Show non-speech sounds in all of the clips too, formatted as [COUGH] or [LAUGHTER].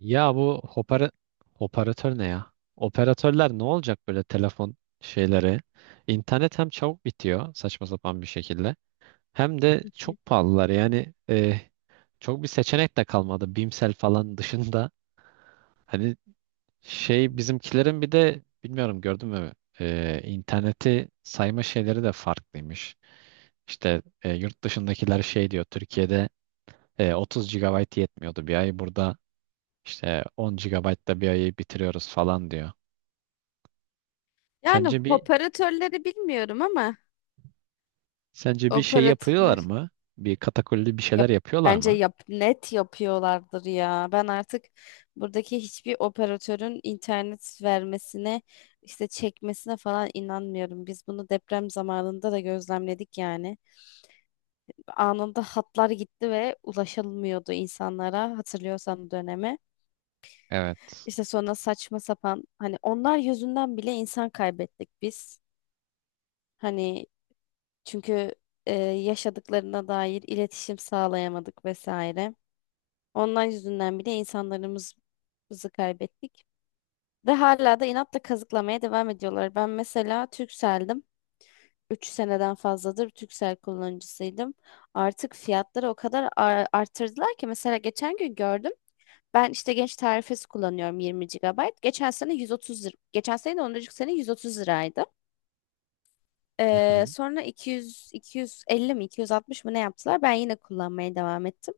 Ya bu operatör ne ya? Operatörler ne olacak böyle telefon şeyleri? İnternet hem çabuk bitiyor saçma sapan bir şekilde hem de çok pahalılar. Yani çok bir seçenek de kalmadı. Bimsel falan dışında. Hani şey bizimkilerin bir de bilmiyorum gördün mü? İnterneti sayma şeyleri de farklıymış. İşte yurt dışındakiler şey diyor Türkiye'de 30 gigabayt yetmiyordu bir ay burada işte 10 GB da bir ayı bitiriyoruz falan diyor. Yani, Sence bir operatörleri bilmiyorum ama sence bir şey yapıyorlar operatörler mı? Bir katakulli bir şeyler yap, yapıyorlar bence mı? yap, net yapıyorlardır ya. Ben artık buradaki hiçbir operatörün internet vermesine işte çekmesine falan inanmıyorum. Biz bunu deprem zamanında da gözlemledik yani. Anında hatlar gitti ve ulaşılmıyordu insanlara, hatırlıyorsan döneme. Evet. İşte sonra saçma sapan hani onlar yüzünden bile insan kaybettik biz. Hani. Çünkü yaşadıklarına dair iletişim sağlayamadık vesaire. Ondan yüzünden bile insanlarımızı kaybettik. Ve hala da inatla kazıklamaya devam ediyorlar. Ben mesela Turkcell'dim. Üç seneden fazladır Turkcell kullanıcısıydım. Artık fiyatları o kadar arttırdılar ki mesela geçen gün gördüm. Ben işte genç tarifesi kullanıyorum, 20 gigabayt. Geçen sene 130 lira. Geçen sene de ondan önceki sene 130 liraydı. Hı hı. Sonra 200, 250 mi 260 mı ne yaptılar? Ben yine kullanmaya devam ettim.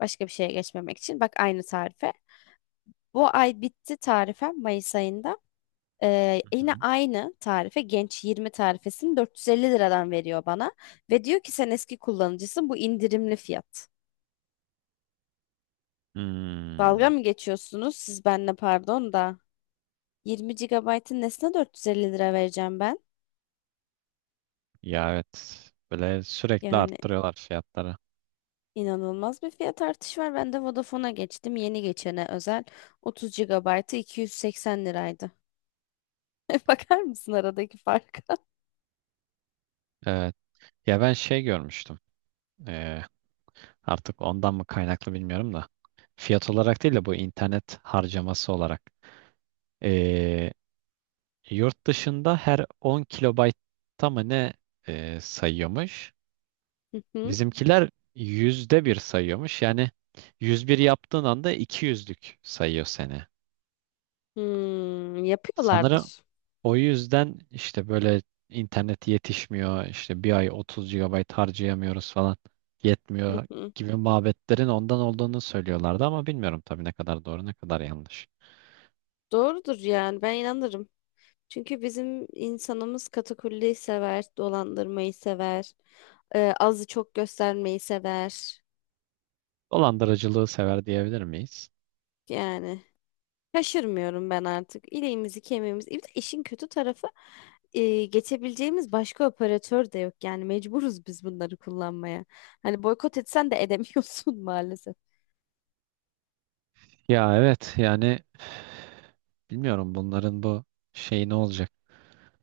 Başka bir şeye geçmemek için. Bak, aynı tarife. Bu ay bitti tarifem, Mayıs ayında. Hı Yine hı. aynı tarife Genç 20 tarifesini 450 liradan veriyor bana. Ve diyor ki sen eski kullanıcısın, bu indirimli fiyat. Dalga Hmm. mı geçiyorsunuz siz benimle, pardon da. 20 gigabaytın nesine 450 lira vereceğim ben? Ya, evet. Böyle sürekli Yani, arttırıyorlar fiyatları. İnanılmaz bir fiyat artışı var. Ben de Vodafone'a geçtim. Yeni geçene özel 30 GB'ı 280 liraydı. [LAUGHS] Bakar mısın aradaki farka? Evet. Ya ben şey görmüştüm. Ee, Artık ondan mı kaynaklı bilmiyorum da. Fiyat olarak değil de bu internet harcaması olarak. Ee, Yurt dışında her 10 kilobaytta mı ne sayıyormuş? Hı hı. Bizimkiler %1 sayıyormuş. Yani 101 yaptığın anda 200'lük sayıyor seni. Hmm, Sanırım yapıyorlardır. o yüzden işte böyle internet yetişmiyor, işte bir ay 30 gigabayt harcayamıyoruz falan Hı yetmiyor hı. gibi muhabbetlerin ondan olduğunu söylüyorlardı ama bilmiyorum tabii ne kadar doğru ne kadar yanlış. Doğrudur yani, ben inanırım. Çünkü bizim insanımız katakulliyi sever, dolandırmayı sever, azı çok göstermeyi sever. Dolandırıcılığı sever diyebilir miyiz? Yani, şaşırmıyorum ben artık. İleğimizi kemiğimizi. Bir de işin kötü tarafı, geçebileceğimiz başka operatör de yok. Yani mecburuz biz bunları kullanmaya. Hani boykot etsen de edemiyorsun [LAUGHS] maalesef. Ya evet yani bilmiyorum bunların bu şey ne olacak?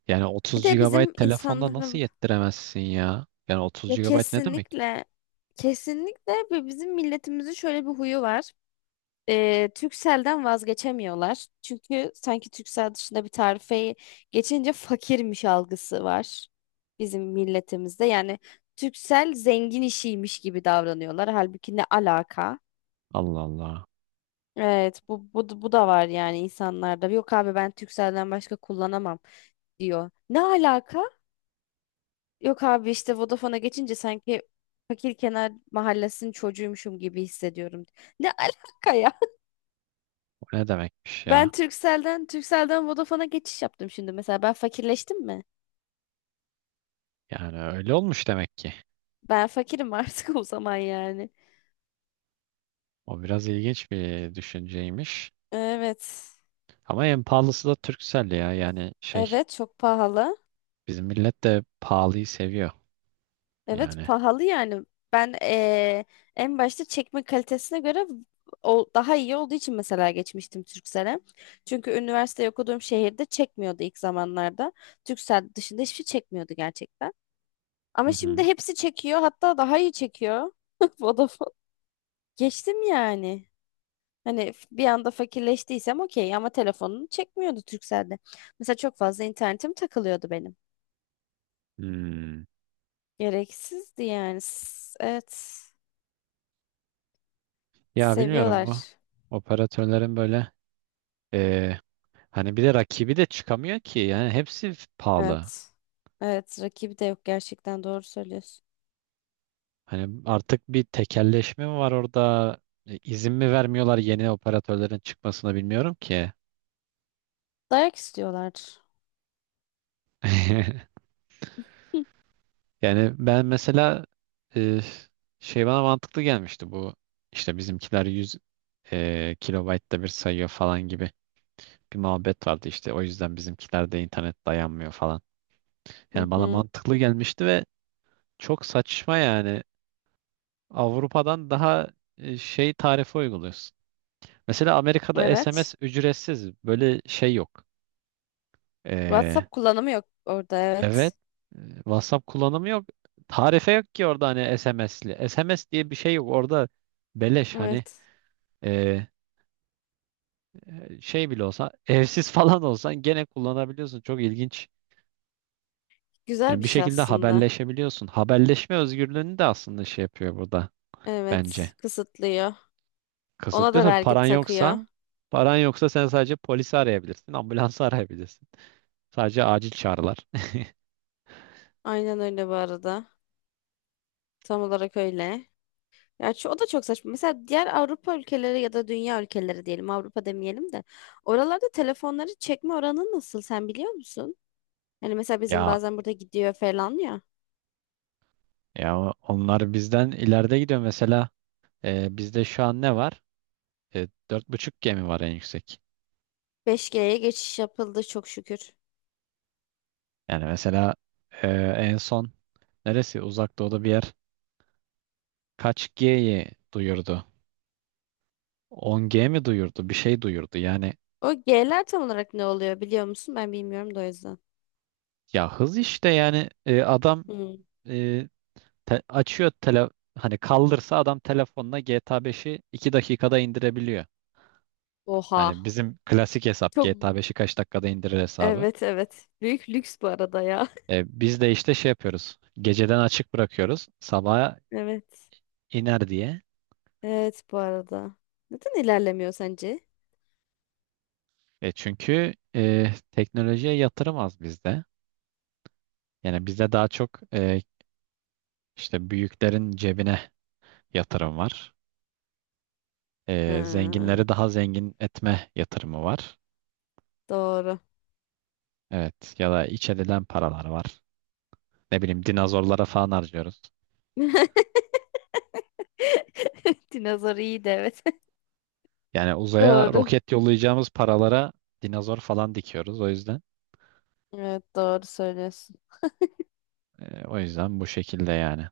Yani Bir 30 de bizim gigabayt telefonda nasıl insanların, yettiremezsin ya? Yani 30 ya, gigabayt ne demek? kesinlikle kesinlikle ve bizim milletimizin şöyle bir huyu var. Turkcell'den vazgeçemiyorlar. Çünkü sanki Turkcell dışında bir tarifeyi geçince fakirmiş algısı var bizim milletimizde. Yani, Turkcell zengin işiymiş gibi davranıyorlar. Halbuki ne alaka? Allah Allah. Evet, bu da var yani insanlarda. Yok abi, ben Turkcell'den başka kullanamam diyor. Ne alaka? Yok abi, işte Vodafone'a geçince sanki fakir kenar mahallesinin çocuğuymuşum gibi hissediyorum. Ne alaka? O ne demekmiş Ben ya? Turkcell'den Vodafone'a geçiş yaptım şimdi mesela. Ben fakirleştim mi? Yani öyle olmuş demek ki. Ben fakirim artık [LAUGHS] o zaman yani. O biraz ilginç bir düşünceymiş. Evet. Ama en pahalısı da Turkcell ya. Yani şey Evet, çok pahalı. bizim millet de pahalıyı seviyor. Evet, Yani. pahalı yani. Ben en başta çekme kalitesine göre o daha iyi olduğu için mesela geçmiştim Turkcell'e. Çünkü üniversite okuduğum şehirde çekmiyordu ilk zamanlarda. Turkcell dışında hiçbir şey çekmiyordu gerçekten. Hı Ama hı. şimdi hepsi çekiyor. Hatta daha iyi çekiyor. [LAUGHS] Vodafone. Geçtim yani. Hani, bir anda fakirleştiysem okey ama telefonunu çekmiyordu Turkcell'de. Mesela çok fazla internetim takılıyordu benim. Hmm. Gereksizdi yani. Evet. Ya bilmiyorum bu Seviyorlar. operatörlerin böyle eee, hani bir de rakibi de çıkamıyor ki. Yani hepsi pahalı. Evet. Evet. Rakibi de yok, gerçekten doğru söylüyorsun. Hani artık bir tekelleşme mi var orada? İzin mi vermiyorlar yeni operatörlerin çıkmasına bilmiyorum ki. Dayak istiyorlar. [LAUGHS] Hı Yani ben mesela e, şey bana mantıklı gelmişti bu işte bizimkiler 100 kilobaytta bir sayıyor falan gibi bir muhabbet vardı işte o yüzden bizimkilerde internet dayanmıyor falan. hı. Yani bana Hı. mantıklı gelmişti ve çok saçma yani Avrupa'dan daha şey tarife uyguluyorsun. Mesela Amerika'da Evet. SMS ücretsiz. Böyle şey yok. Ee, WhatsApp kullanımı yok orada, evet. evet. WhatsApp kullanımı yok. Tarife yok ki orada hani SMS'li. SMS diye bir şey yok. Orada beleş hani Evet. e, şey bile olsa [LAUGHS] evsiz falan olsan gene kullanabiliyorsun. Çok ilginç. Güzel Yani bir bir şey şekilde aslında. haberleşebiliyorsun. Haberleşme özgürlüğünü de aslında şey yapıyor burada bence. Evet. Kısıtlıyor. Ona Kısıtlıyor da tabii vergi paran takıyor. yoksa paran yoksa sen sadece polisi arayabilirsin, ambulansı [LAUGHS] arayabilirsin. Sadece acil çağrılar. Aynen öyle bu arada. Tam olarak öyle. Ya şu, o da çok saçma. Mesela diğer Avrupa ülkeleri ya da dünya ülkeleri diyelim, Avrupa demeyelim de. Oralarda telefonları çekme oranı nasıl, sen biliyor musun? Hani mesela bizim Ya bazen burada gidiyor falan ya. Onlar bizden ileride gidiyor. Mesela bizde şu an ne var? 4.5G mi var en yüksek. 5G'ye geçiş yapıldı çok şükür. Yani mesela e, en son neresi? Uzak doğuda bir yer kaç G'yi duyurdu? 10G mi duyurdu? Bir şey duyurdu. Yani O G'ler tam olarak ne oluyor, biliyor musun? Ben bilmiyorum da, o yüzden. ya hız işte yani adam Hmm. e, te- açıyor tele hani kaldırsa adam telefonla GTA beşi 2 dakikada indirebiliyor. Oha. Hani bizim klasik hesap Çok. GTA beşi kaç dakikada indirir hesabı. Evet, evet. Büyük lüks bu arada ya. [LAUGHS] Biz de işte şey yapıyoruz. Geceden açık bırakıyoruz. Sabaha Evet. iner diye. Evet, bu arada. Neden ilerlemiyor sence? Çünkü teknolojiye yatırım az bizde. Yani bizde daha çok işte büyüklerin cebine yatırım var. Ha, Zenginleri daha zengin etme yatırımı var. doğru. Evet. Ya da iç edilen paralar var. Ne bileyim dinozorlara falan harcıyoruz. [LAUGHS] Dinozor iyi de, evet. Yani uzaya Doğru. roket yollayacağımız paralara dinozor falan dikiyoruz. Evet, doğru söylüyorsun. O yüzden bu şekilde yani.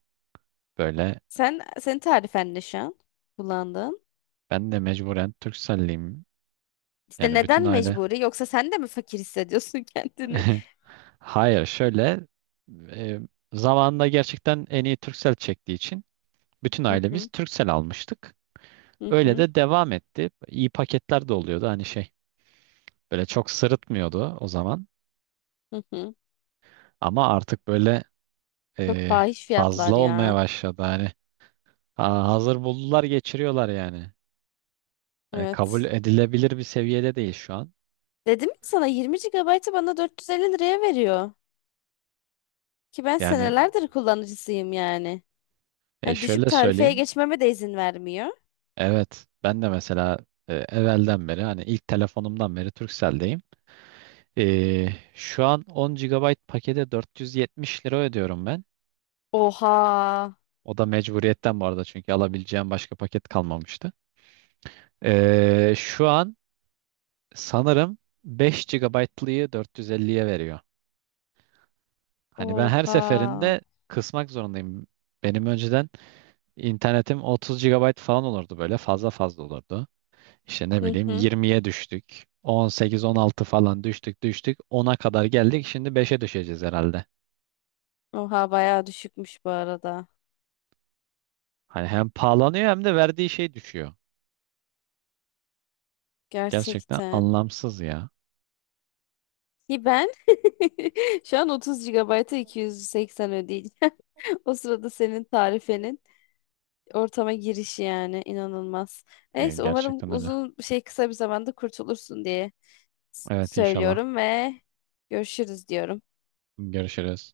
Böyle Sen, senin tarifen ne şu an kullandığın? ben de mecburen Turkcelliyim. İşte Yani bütün neden aile. mecburi? Yoksa sen de mi fakir hissediyorsun [LAUGHS] kendini? [LAUGHS] Hayır, şöyle e, zamanında gerçekten en iyi Turkcell çektiği için bütün Hı hı, ailemiz Turkcell almıştık. hı Öyle hı, de devam etti. İyi paketler de oluyordu hani şey. Böyle çok sırıtmıyordu o zaman. hı hı. Ama artık böyle Çok e, fahiş fazla fiyatlar olmaya ya. başladı hani. Ha, hazır buldular geçiriyorlar yani. Hani kabul Evet. edilebilir bir seviyede değil şu an. Dedim ya sana, 20 gigabaytı bana 450 liraya veriyor. Ki ben Yani senelerdir kullanıcısıyım yani. Hani düşük şöyle tarifeye söyleyeyim. geçmeme de izin vermiyor. Evet ben de mesela evvelden beri hani ilk telefonumdan beri Turkcell'deyim. Ee, Şu an 10 gigabayt pakete 470 lira ödüyorum ben. Oha. O da mecburiyetten bu arada çünkü alabileceğim başka paket kalmamıştı. Şu an sanırım 5 GB'lıyı 450'ye veriyor. Hani ben her Oha. seferinde kısmak zorundayım. Benim önceden internetim 30 gigabayt falan olurdu böyle fazla fazla olurdu. İşte ne Hı bileyim hı. 20'ye düştük. 18-16 falan düştük düştük. 10'a kadar geldik. Şimdi 5'e düşeceğiz herhalde. Oha, bayağı düşükmüş bu arada. Hani hem pahalanıyor hem de verdiği şey düşüyor. Gerçekten Gerçekten. anlamsız ya. Ki ben [LAUGHS] şu an 30 GB'a 280 ödeyeceğim. [LAUGHS] O sırada senin tarifenin ortama girişi yani, inanılmaz. Neyse, umarım Gerçekten öyle. uzun bir şey kısa bir zamanda kurtulursun diye Evet inşallah. söylüyorum ve görüşürüz diyorum. Görüşürüz.